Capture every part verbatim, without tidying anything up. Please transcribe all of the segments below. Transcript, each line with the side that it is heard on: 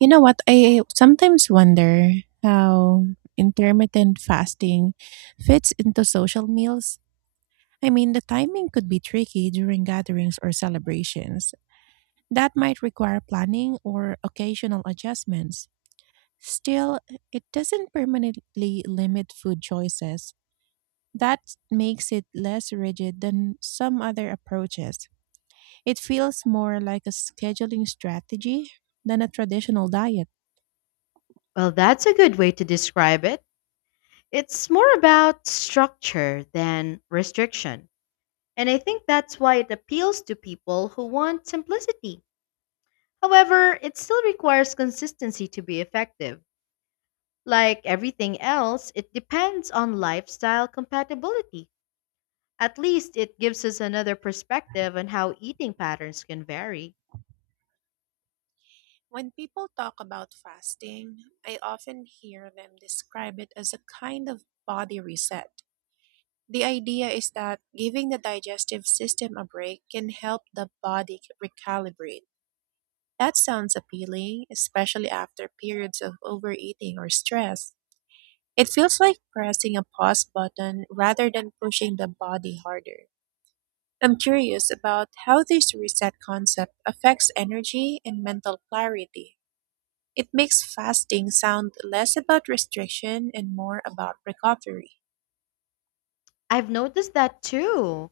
right: You know what? I sometimes wonder how intermittent fasting fits into social meals. I mean, the timing could be tricky during gatherings or celebrations. That might require planning or occasional adjustments. Still, it doesn't permanently limit food choices. That makes it less rigid than some other approaches. It feels more like a scheduling strategy than a traditional diet.
left: Well, that's a good way to describe it. It's more about structure than restriction. And I think that's why it appeals to people who want simplicity. However, it still requires consistency to be effective. Like everything else, it depends on lifestyle compatibility. At least it gives us another perspective on how eating patterns can vary.
right: When people talk about fasting, I often hear them describe it as a kind of body reset. The idea is that giving the digestive system a break can help the body recalibrate. That sounds appealing, especially after periods of overeating or stress. It feels like pressing a pause button rather than pushing the body harder. I'm curious about how this reset concept affects energy and mental clarity. It makes fasting sound less about restriction and more about recovery.
left: I've noticed that too.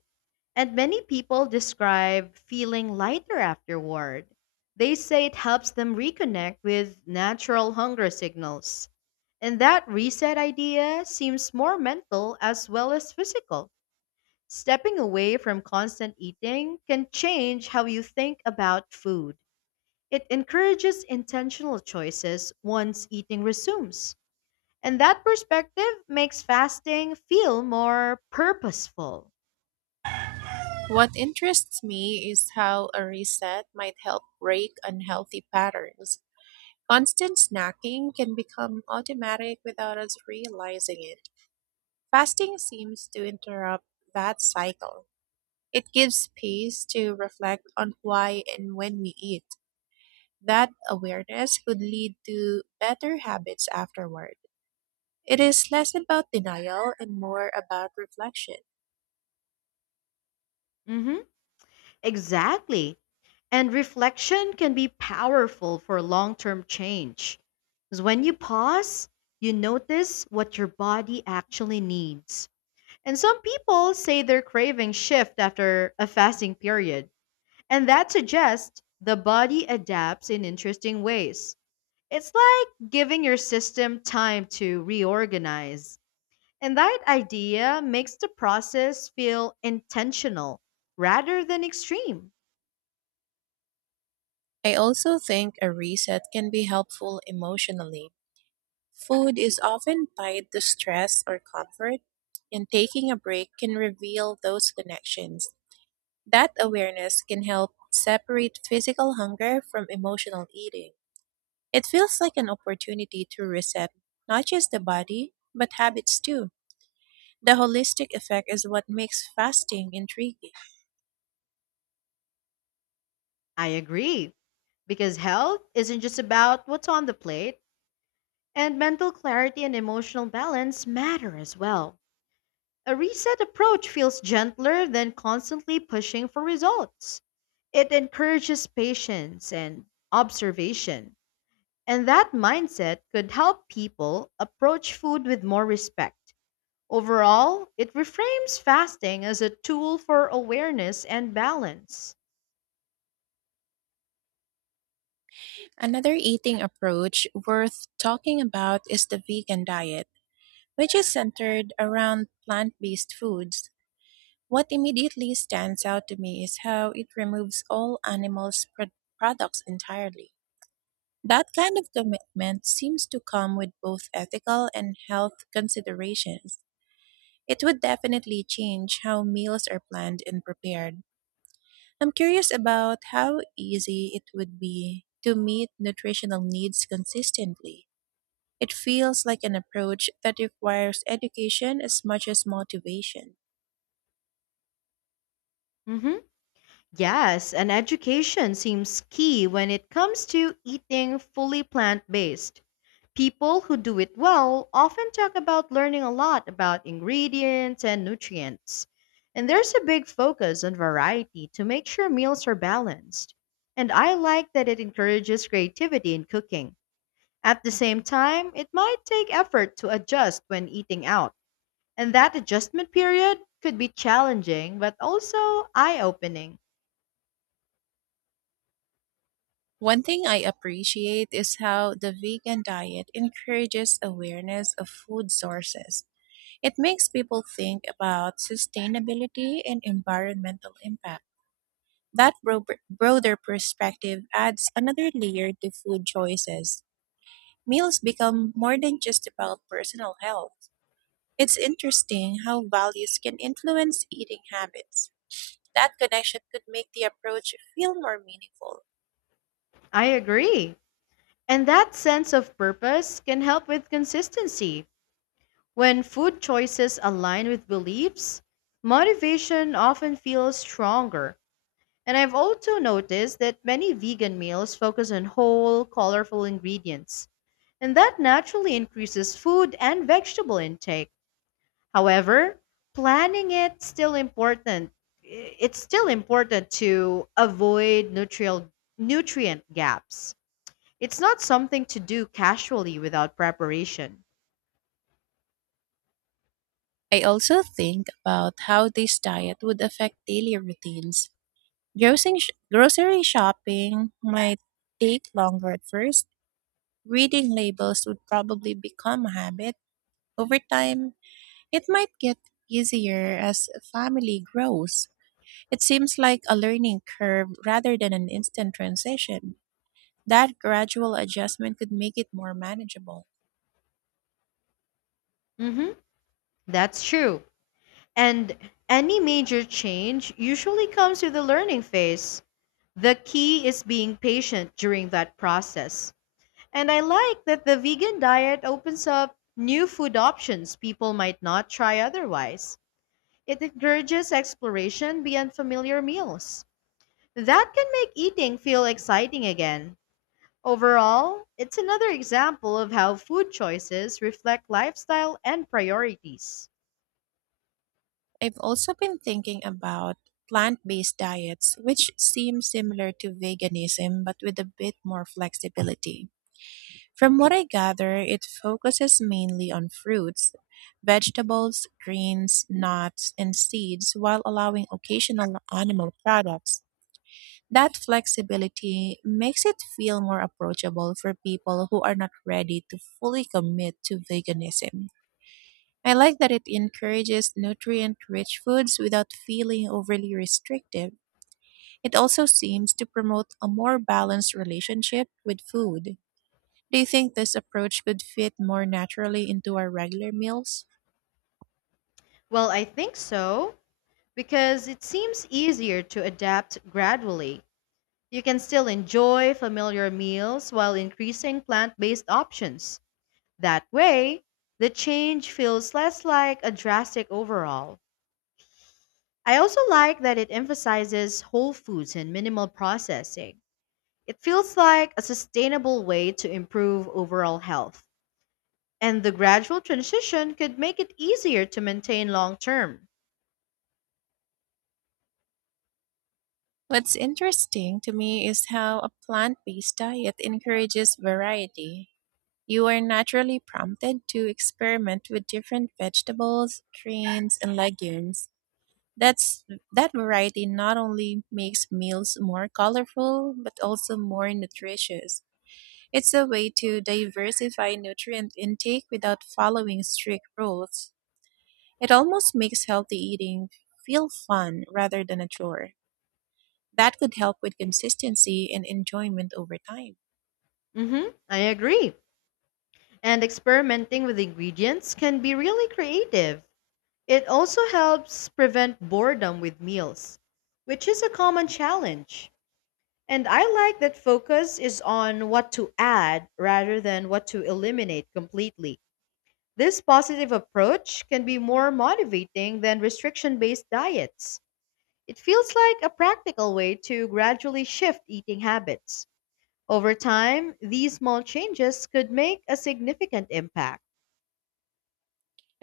left: And many people describe feeling lighter afterward. They say it helps them reconnect with natural hunger signals. And that reset idea seems more mental as well as physical. Stepping away from constant eating can change how you think about food. It encourages intentional choices once eating resumes. And that perspective makes fasting feel more purposeful.
right: What interests me is how a reset might help break unhealthy patterns. Constant snacking can become automatic without us realizing it. Fasting seems to interrupt that cycle. It gives space to reflect on why and when we eat. That awareness could lead to better habits afterward. It is less about denial and more about reflection.
left: Mhm. Exactly. And reflection can be powerful for long term change. Because when you pause, you notice what your body actually needs. And some people say their cravings shift after a fasting period. And that suggests the body adapts in interesting ways. It's like giving your system time to reorganize. And that idea makes the process feel intentional rather than extreme.
right: I also think a reset can be helpful emotionally. Food is often tied to stress or comfort, and taking a break can reveal those connections. That awareness can help separate physical hunger from emotional eating. It feels like an opportunity to reset not just the body, but habits too. The holistic effect is what makes fasting intriguing.
left: I agree, because health isn't just about what's on the plate, and mental clarity and emotional balance matter as well. A reset approach feels gentler than constantly pushing for results. It encourages patience and observation, and that mindset could help people approach food with more respect. Overall, it reframes fasting as a tool for awareness and balance.
right: Another eating approach worth talking about is the vegan diet, which is centered around plant based foods. What immediately stands out to me is how it removes all animals' pro- products entirely. That kind of commitment seems to come with both ethical and health considerations. It would definitely change how meals are planned and prepared. I'm curious about how easy it would be to meet nutritional needs consistently. It feels like an approach that requires education as much as motivation.
left: Mhm. Yes, and education seems key when it comes to eating fully plant based. People who do it well often talk about learning a lot about ingredients and nutrients. And there's a big focus on variety to make sure meals are balanced. And I like that it encourages creativity in cooking. At the same time, it might take effort to adjust when eating out. And that adjustment period could be challenging, but also eye opening.
right: One thing I appreciate is how the vegan diet encourages awareness of food sources. It makes people think about sustainability and environmental impact. That bro- broader perspective adds another layer to food choices. Meals become more than just about personal health. It's interesting how values can influence eating habits. That connection could make the approach feel more meaningful.
left: I agree. And that sense of purpose can help with consistency. When food choices align with beliefs, motivation often feels stronger. And I've also noticed that many vegan meals focus on whole, colorful ingredients, and that naturally increases food and vegetable intake. However, planning it still important. It's still important to avoid nutrient nutrient gaps. It's not something to do casually without preparation.
right: I also think about how this diet would affect daily routines. Grocery, sh- grocery shopping might take longer at first. Reading labels would probably become a habit. Over time, it might get easier as a family grows. It seems like a learning curve rather than an instant transition. That gradual adjustment could make it more manageable.
left: Mhm. That's true. And any major change usually comes with a learning phase. The key is being patient during that process. And I like that the vegan diet opens up new food options people might not try otherwise. It encourages exploration beyond familiar meals. That can make eating feel exciting again. Overall, it's another example of how food choices reflect lifestyle and priorities.
right: I've also been thinking about plant based diets, which seem similar to veganism but with a bit more flexibility. From what I gather, it focuses mainly on fruits, vegetables, greens, nuts, and seeds while allowing occasional animal products. That flexibility makes it feel more approachable for people who are not ready to fully commit to veganism. I like that it encourages nutrient rich foods without feeling overly restrictive. It also seems to promote a more balanced relationship with food. Do you think this approach could fit more naturally into our regular meals?
left: Well, I think so, because it seems easier to adapt gradually. You can still enjoy familiar meals while increasing plant based options. That way, the change feels less like a drastic overhaul. I also like that it emphasizes whole foods and minimal processing. It feels like a sustainable way to improve overall health. And the gradual transition could make it easier to maintain long term.
right: What's interesting to me is how a plant based diet encourages variety. You are naturally prompted to experiment with different vegetables, greens, and legumes. That's that variety not only makes meals more colorful but also more nutritious. It's a way to diversify nutrient intake without following strict rules. It almost makes healthy eating feel fun rather than a chore. That could help with consistency and enjoyment over time.
left: hmm I agree. And experimenting with ingredients can be really creative. It also helps prevent boredom with meals, which is a common challenge. And I like that focus is on what to add rather than what to eliminate completely. This positive approach can be more motivating than restriction based diets. It feels like a practical way to gradually shift eating habits. Over time, these small changes could make a significant impact.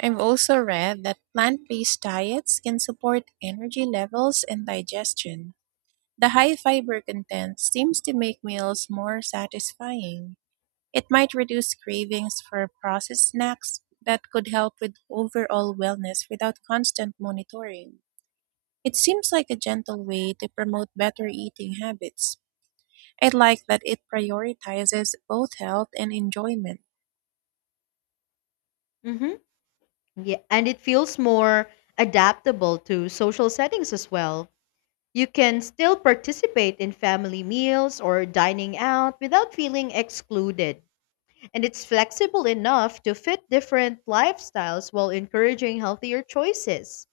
right: I've also read that plant-based diets can support energy levels and digestion. The high fiber content seems to make meals more satisfying. It might reduce cravings for processed snacks that could help with overall wellness without constant monitoring. It seems like a gentle way to promote better eating habits. I like that it prioritizes both health and enjoyment.
left: hmm Yeah, and it feels more adaptable to social settings as well. You can still participate in family meals or dining out without feeling excluded. And it's flexible enough to fit different lifestyles while encouraging healthier choices.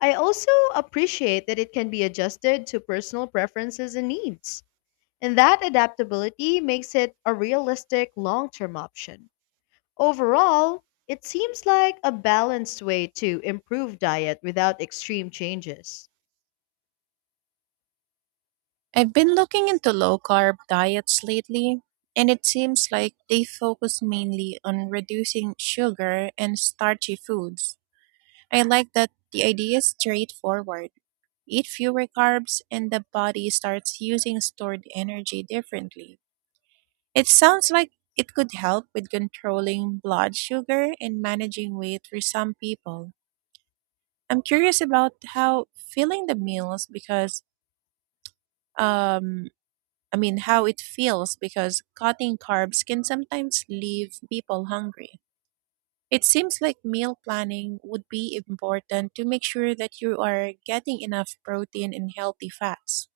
left: I also appreciate that it can be adjusted to personal preferences and needs, and that adaptability makes it a realistic long term option. Overall, it seems like a balanced way to improve diet without extreme changes.
right: I've been looking into low carb diets lately, and it seems like they focus mainly on reducing sugar and starchy foods. I like that the idea is straightforward. Eat fewer carbs, and the body starts using stored energy differently. It sounds like it could help with controlling blood sugar and managing weight for some people. I'm curious about how filling the meals because, um, I mean, how it feels because cutting carbs can sometimes leave people hungry. It seems like meal planning would be important to make sure that you are getting enough protein and healthy fats.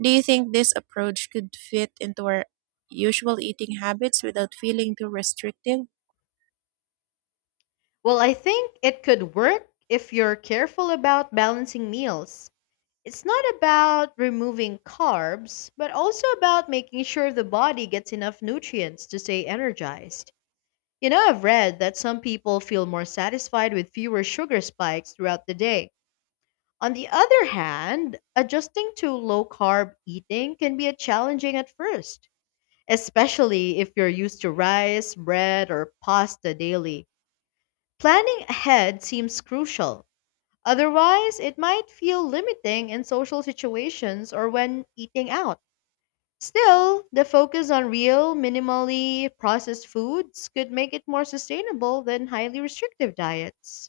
right: Do you think this approach could fit into our usual eating habits without feeling too restrictive?
left: Well, I think it could work if you're careful about balancing meals. It's not about removing carbs, but also about making sure the body gets enough nutrients to stay energized. You know, I've read that some people feel more satisfied with fewer sugar spikes throughout the day. On the other hand, adjusting to low carb eating can be a challenging at first, especially if you're used to rice, bread, or pasta daily. Planning ahead seems crucial. Otherwise, it might feel limiting in social situations or when eating out. Still, the focus on real, minimally processed foods could make it more sustainable than highly restrictive diets.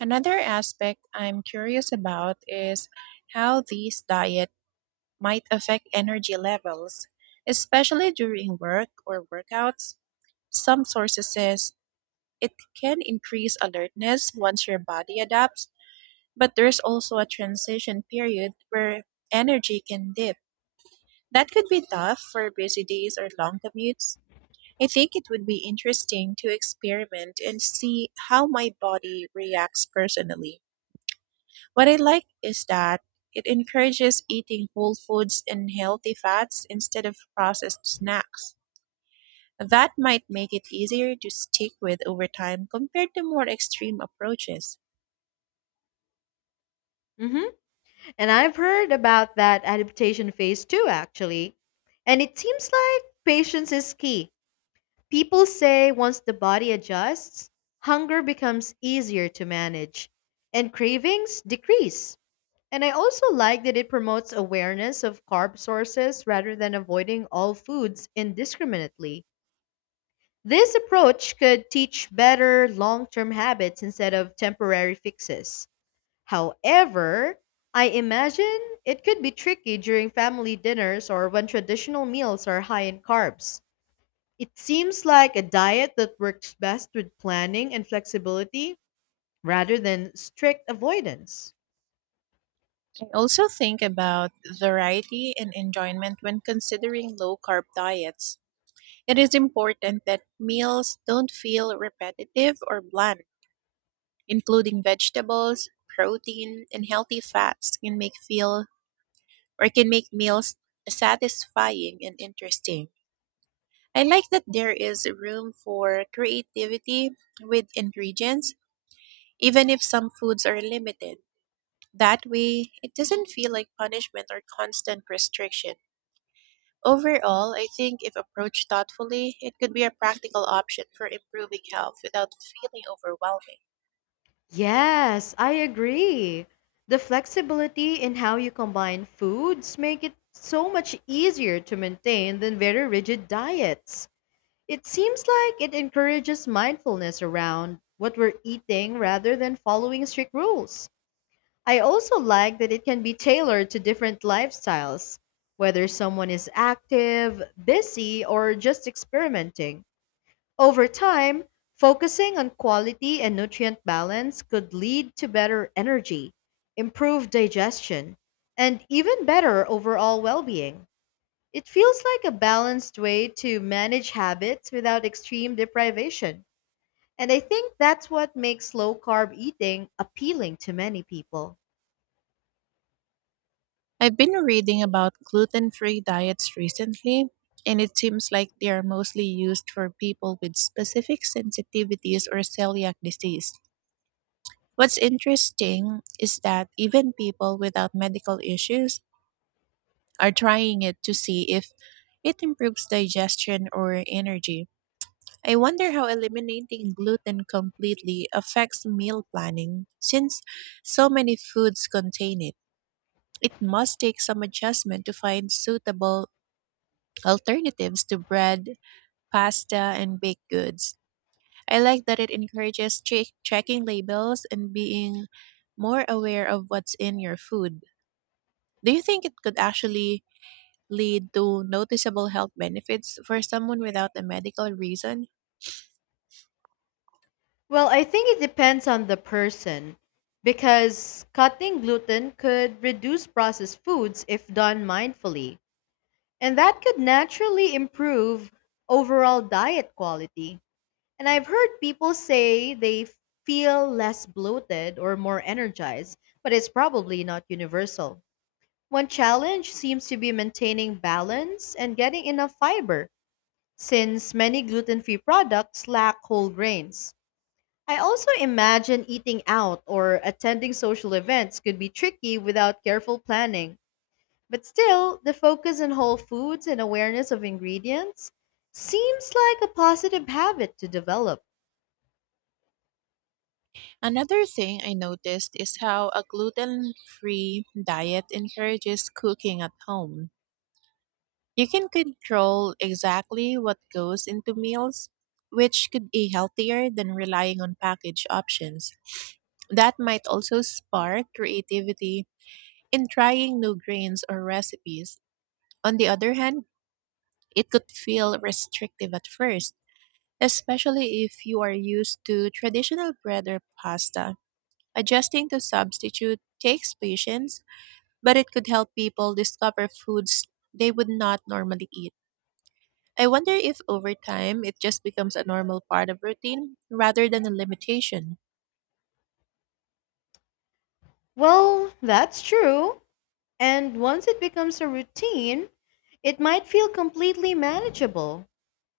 right: Another aspect I'm curious about is how these diets might affect energy levels, especially during work or workouts. Some sources says it can increase alertness once your body adapts, but there's also a transition period where energy can dip. That could be tough for busy days or long commutes. I think it would be interesting to experiment and see how my body reacts personally. What I like is that it encourages eating whole foods and healthy fats instead of processed snacks. That might make it easier to stick with over time compared to more extreme approaches.
left: hmm And I've heard about that adaptation phase too, actually. And it seems like patience is key. People say once the body adjusts, hunger becomes easier to manage and cravings decrease. And I also like that it promotes awareness of carb sources rather than avoiding all foods indiscriminately. This approach could teach better long term habits instead of temporary fixes. However, I imagine it could be tricky during family dinners or when traditional meals are high in carbs. It seems like a diet that works best with planning and flexibility rather than strict avoidance.
right: I also think about variety and enjoyment when considering low carb diets. It is important that meals don't feel repetitive or bland including vegetables, protein, and healthy fats can make feel or can make meals satisfying and interesting. I like that there is room for creativity with ingredients, even if some foods are limited. That way, it doesn't feel like punishment or constant restriction. Overall, I think if approached thoughtfully, it could be a practical option for improving health without feeling overwhelming.
left: Yes, I agree. The flexibility in how you combine foods make it so much easier to maintain than very rigid diets. It seems like it encourages mindfulness around what we're eating rather than following strict rules. I also like that it can be tailored to different lifestyles, whether someone is active, busy, or just experimenting. Over time, focusing on quality and nutrient balance could lead to better energy, improved digestion, and even better overall well being. It feels like a balanced way to manage habits without extreme deprivation. And I think that's what makes low carb eating appealing to many people.
right: I've been reading about gluten free diets recently, and it seems like they are mostly used for people with specific sensitivities or celiac disease. What's interesting is that even people without medical issues are trying it to see if it improves digestion or energy. I wonder how eliminating gluten completely affects meal planning since so many foods contain it. It must take some adjustment to find suitable alternatives to bread, pasta, and baked goods. I like that it encourages che- checking labels and being more aware of what's in your food. Do you think it could actually lead to noticeable health benefits for someone without a medical reason?
left: Well, I think it depends on the person because cutting gluten could reduce processed foods if done mindfully. And that could naturally improve overall diet quality. And I've heard people say they feel less bloated or more energized, but it's probably not universal. One challenge seems to be maintaining balance and getting enough fiber, since many gluten free products lack whole grains. I also imagine eating out or attending social events could be tricky without careful planning. But still, the focus on whole foods and awareness of ingredients seems like a positive habit to develop.
right: Another thing I noticed is how a gluten free diet encourages cooking at home. You can control exactly what goes into meals, which could be healthier than relying on packaged options. That might also spark creativity in trying new grains or recipes. On the other hand, it could feel restrictive at first, especially if you are used to traditional bread or pasta. Adjusting to substitute takes patience, but it could help people discover foods they would not normally eat. I wonder if over time it just becomes a normal part of routine rather than a limitation.
left: Well, that's true. And once it becomes a routine, it might feel completely manageable.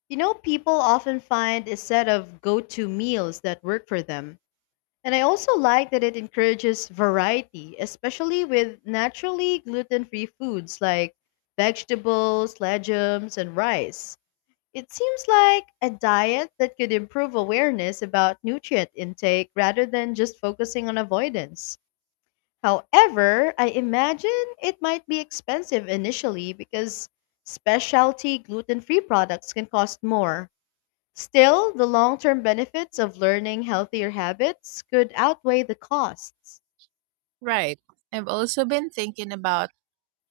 left: You know, people often find a set of go to meals that work for them. And I also like that it encourages variety, especially with naturally gluten free foods like vegetables, legumes, and rice. It seems like a diet that could improve awareness about nutrient intake rather than just focusing on avoidance. However, I imagine it might be expensive initially because specialty gluten free products can cost more. Still, the long-term benefits of learning healthier habits could outweigh the costs.
right: Right. I've also been thinking about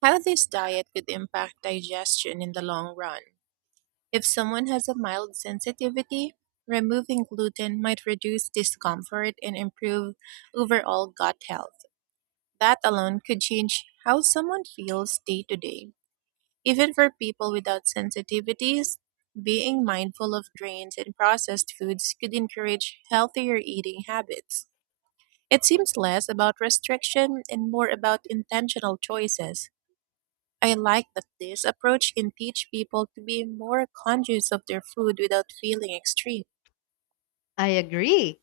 right: how this diet could impact digestion in the long run. If someone has a mild sensitivity, removing gluten might reduce discomfort and improve overall gut health. That alone could change how someone feels day to day. Even for people without sensitivities, being mindful of grains and processed foods could encourage healthier eating habits. It seems less about restriction and more about intentional choices. I like that this approach can teach people to be more conscious of their food without feeling extreme.
left: I agree,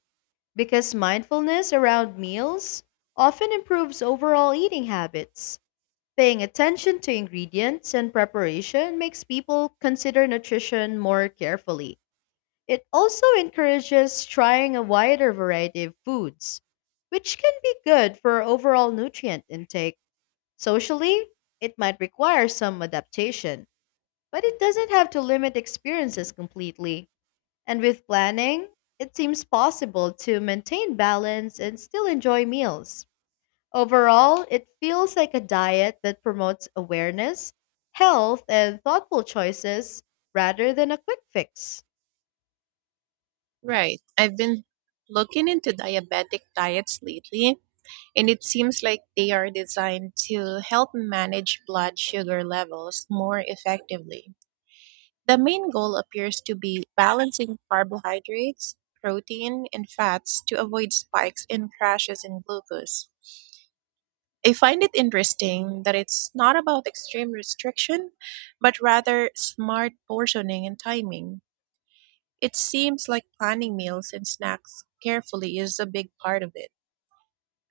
left: because mindfulness around meals often improves overall eating habits. Paying attention to ingredients and preparation makes people consider nutrition more carefully. It also encourages trying a wider variety of foods, which can be good for overall nutrient intake. Socially, it might require some adaptation. But it doesn't have to limit experiences completely. And with planning, it seems possible to maintain balance and still enjoy meals. Overall, it feels like a diet that promotes awareness, health, and thoughtful choices rather than a quick fix.
right: Right. I've been looking into diabetic diets lately, and it seems like they are designed to help manage blood sugar levels more effectively. The main goal appears to be balancing carbohydrates, protein, and fats to avoid spikes and crashes in glucose. I find it interesting that it's not about extreme restriction, but rather smart portioning and timing. It seems like planning meals and snacks carefully is a big part of it.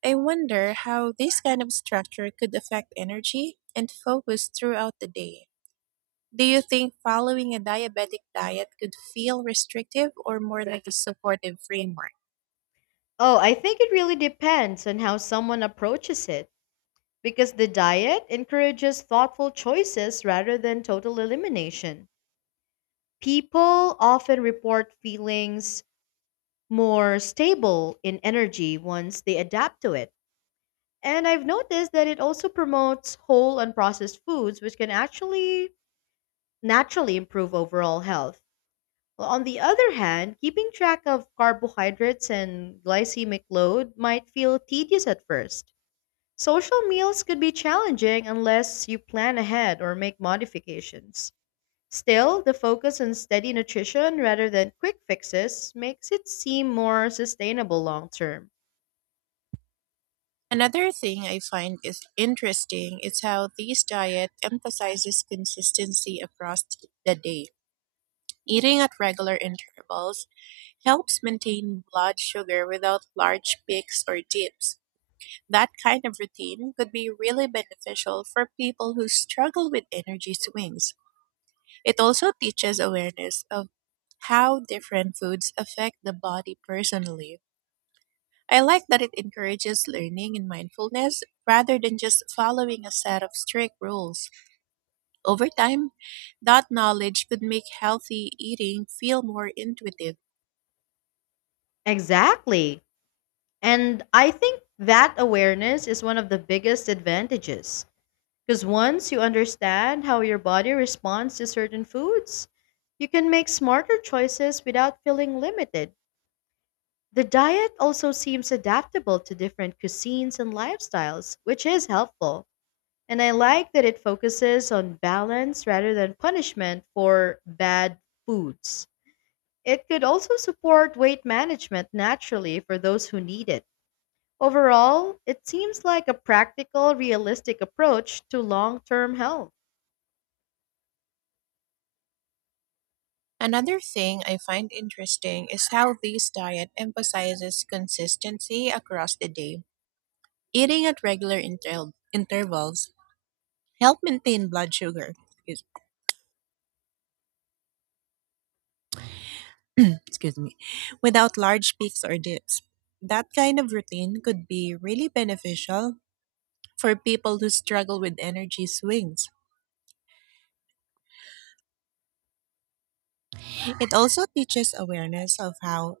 right: I wonder how this kind of structure could affect energy and focus throughout the day. Do you think following a diabetic diet could feel restrictive or more like a supportive framework?
left: Oh, I think it really depends on how someone approaches it because the diet encourages thoughtful choices rather than total elimination. People often report feelings more stable in energy once they adapt to it. And I've noticed that it also promotes whole unprocessed foods, which can actually naturally improve overall health. Well, on the other hand, keeping track of carbohydrates and glycemic load might feel tedious at first. Social meals could be challenging unless you plan ahead or make modifications. Still, the focus on steady nutrition rather than quick fixes makes it seem more sustainable long term.
right: Another thing I find is interesting is how this diet emphasizes consistency across the day. Eating at regular intervals helps maintain blood sugar without large peaks or dips. That kind of routine could be really beneficial for people who struggle with energy swings. It also teaches awareness of how different foods affect the body personally. I like that it encourages learning and mindfulness rather than just following a set of strict rules. Over time, that knowledge could make healthy eating feel more intuitive.
left: Exactly. And I think that awareness is one of the biggest advantages. Because once you understand how your body responds to certain foods, you can make smarter choices without feeling limited. The diet also seems adaptable to different cuisines and lifestyles, which is helpful. And I like that it focuses on balance rather than punishment for bad foods. It could also support weight management naturally for those who need it. Overall, it seems like a practical, realistic approach to long term health.
right: Another thing I find interesting is how this diet emphasizes consistency across the day. Eating at regular inter- intervals help maintain blood sugar excuse me, without large peaks or dips. That kind of routine could be really beneficial for people who struggle with energy swings. It also teaches awareness of how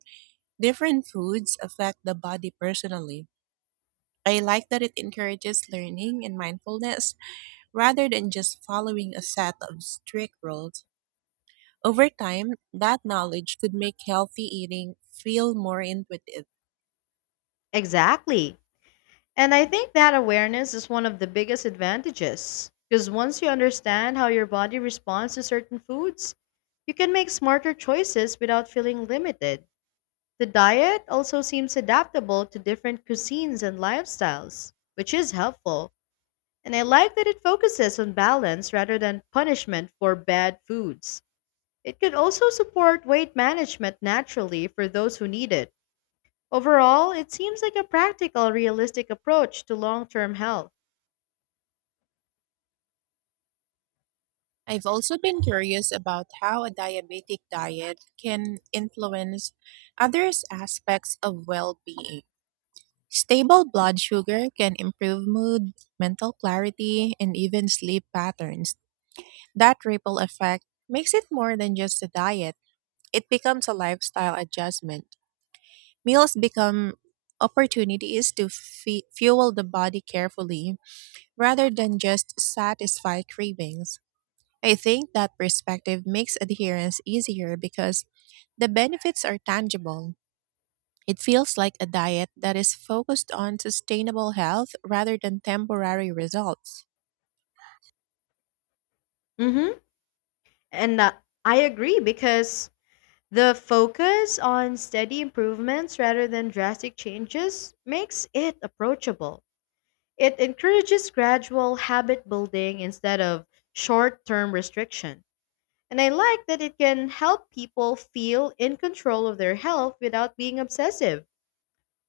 right: different foods affect the body personally. I like that it encourages learning and mindfulness rather than just following a set of strict rules. Over time, that knowledge could make healthy eating feel more intuitive.
left: Exactly. And I think that awareness is one of the biggest advantages. Because once you understand how your body responds to certain foods, you can make smarter choices without feeling limited. The diet also seems adaptable to different cuisines and lifestyles, which is helpful. And I like that it focuses on balance rather than punishment for bad foods. It could also support weight management naturally for those who need it. Overall, it seems like a practical, realistic approach to long term health.
right: I've also been curious about how a diabetic diet can influence other aspects of well being. Stable blood sugar can improve mood, mental clarity, and even sleep patterns. That ripple effect makes it more than just a diet, it becomes a lifestyle adjustment. Meals become opportunities to fe- fuel the body carefully rather than just satisfy cravings. I think that perspective makes adherence easier because the benefits are tangible. It feels like a diet that is focused on sustainable health rather than temporary results.
left: Hmm And uh, I agree because the focus on steady improvements rather than drastic changes makes it approachable. It encourages gradual habit building instead of short term restriction. And I like that it can help people feel in control of their health without being obsessive.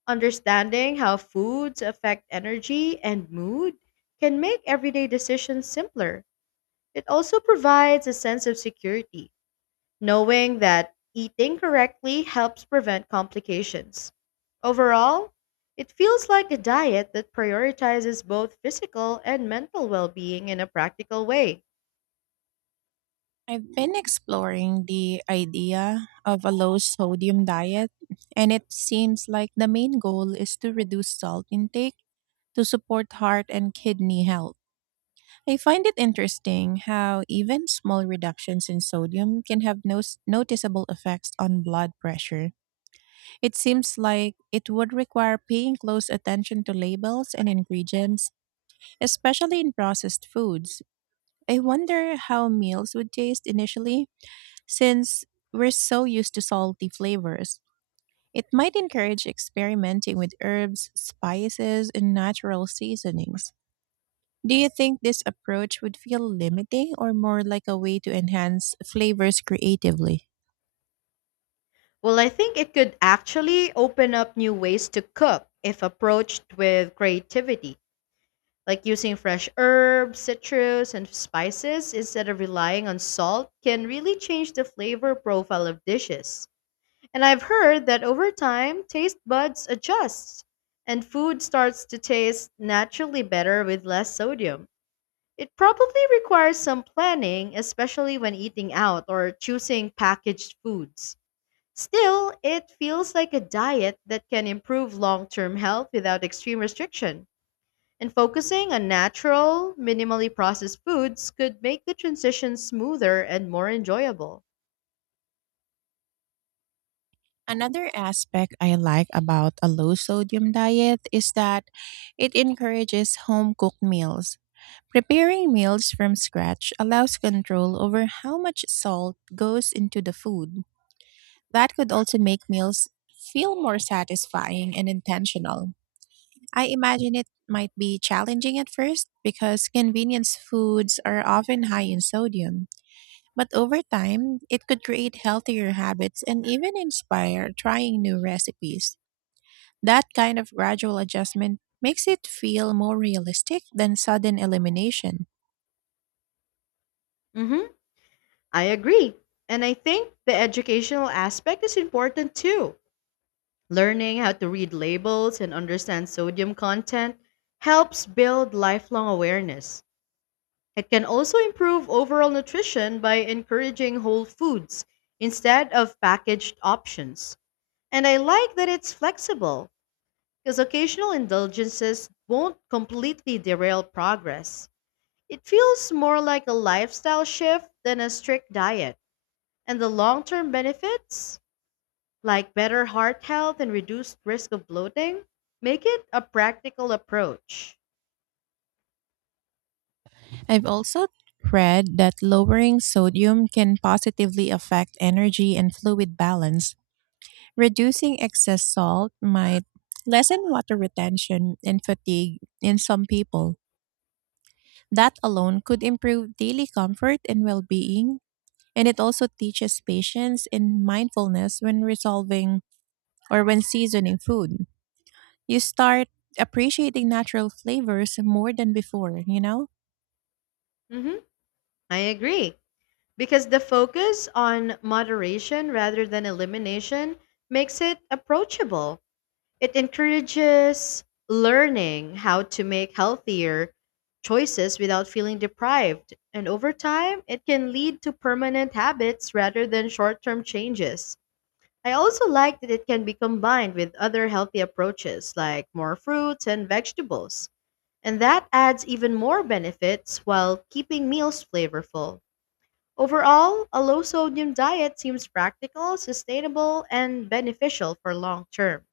left: Understanding how foods affect energy and mood can make everyday decisions simpler. It also provides a sense of security, knowing that eating correctly helps prevent complications. Overall, it feels like a diet that prioritizes both physical and mental well being in a practical way.
right: I've been exploring the idea of a low sodium diet, and it seems like the main goal is to reduce salt intake to support heart and kidney health. I find it interesting how even small reductions in sodium can have no noticeable effects on blood pressure. It seems like it would require paying close attention to labels and ingredients, especially in processed foods. I wonder how meals would taste initially, since we're so used to salty flavors. It might encourage experimenting with herbs, spices, and natural seasonings. Do you think this approach would feel limiting or more like a way to enhance flavors creatively?
left: Well, I think it could actually open up new ways to cook if approached with creativity. Like using fresh herbs, citrus, and spices instead of relying on salt can really change the flavor profile of dishes. And I've heard that over time, taste buds adjust and food starts to taste naturally better with less sodium. It probably requires some planning, especially when eating out or choosing packaged foods. Still, it feels like a diet that can improve long term health without extreme restriction. And focusing on natural, minimally processed foods could make the transition smoother and more enjoyable.
right: Another aspect I like about a low sodium diet is that it encourages home cooked meals. Preparing meals from scratch allows control over how much salt goes into the food. That could also make meals feel more satisfying and intentional. I imagine it might be challenging at first because convenience foods are often high in sodium. But over time, it could create healthier habits and even inspire trying new recipes. That kind of gradual adjustment makes it feel more realistic than sudden elimination.
left: Mm-hmm. I agree. And I think the educational aspect is important too. Learning how to read labels and understand sodium content helps build lifelong awareness. It can also improve overall nutrition by encouraging whole foods instead of packaged options. And I like that it's flexible. Because occasional indulgences won't completely derail progress. It feels more like a lifestyle shift than a strict diet. And the long term benefits, like better heart health and reduced risk of bloating, make it a practical approach.
right: I've also read that lowering sodium can positively affect energy and fluid balance. Reducing excess salt might lessen water retention and fatigue in some people. That alone could improve daily comfort and well being. And it also teaches patience and mindfulness when resolving or when seasoning food. You start appreciating natural flavors more than before, you know?
left: hmm I agree. Because the focus on moderation rather than elimination makes it approachable. It encourages learning how to make healthier choices without feeling deprived. And over time, it can lead to permanent habits rather than short term changes. I also like that it can be combined with other healthy approaches like more fruits and vegetables. And that adds even more benefits while keeping meals flavorful. Overall, a low sodium diet seems practical, sustainable, and beneficial for long term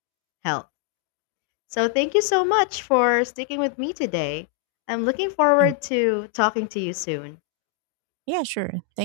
left: health. So thank you so much for sticking with me today. I'm looking
right: Yep.
left: forward to talking to you soon.
right: Yeah, sure. Thank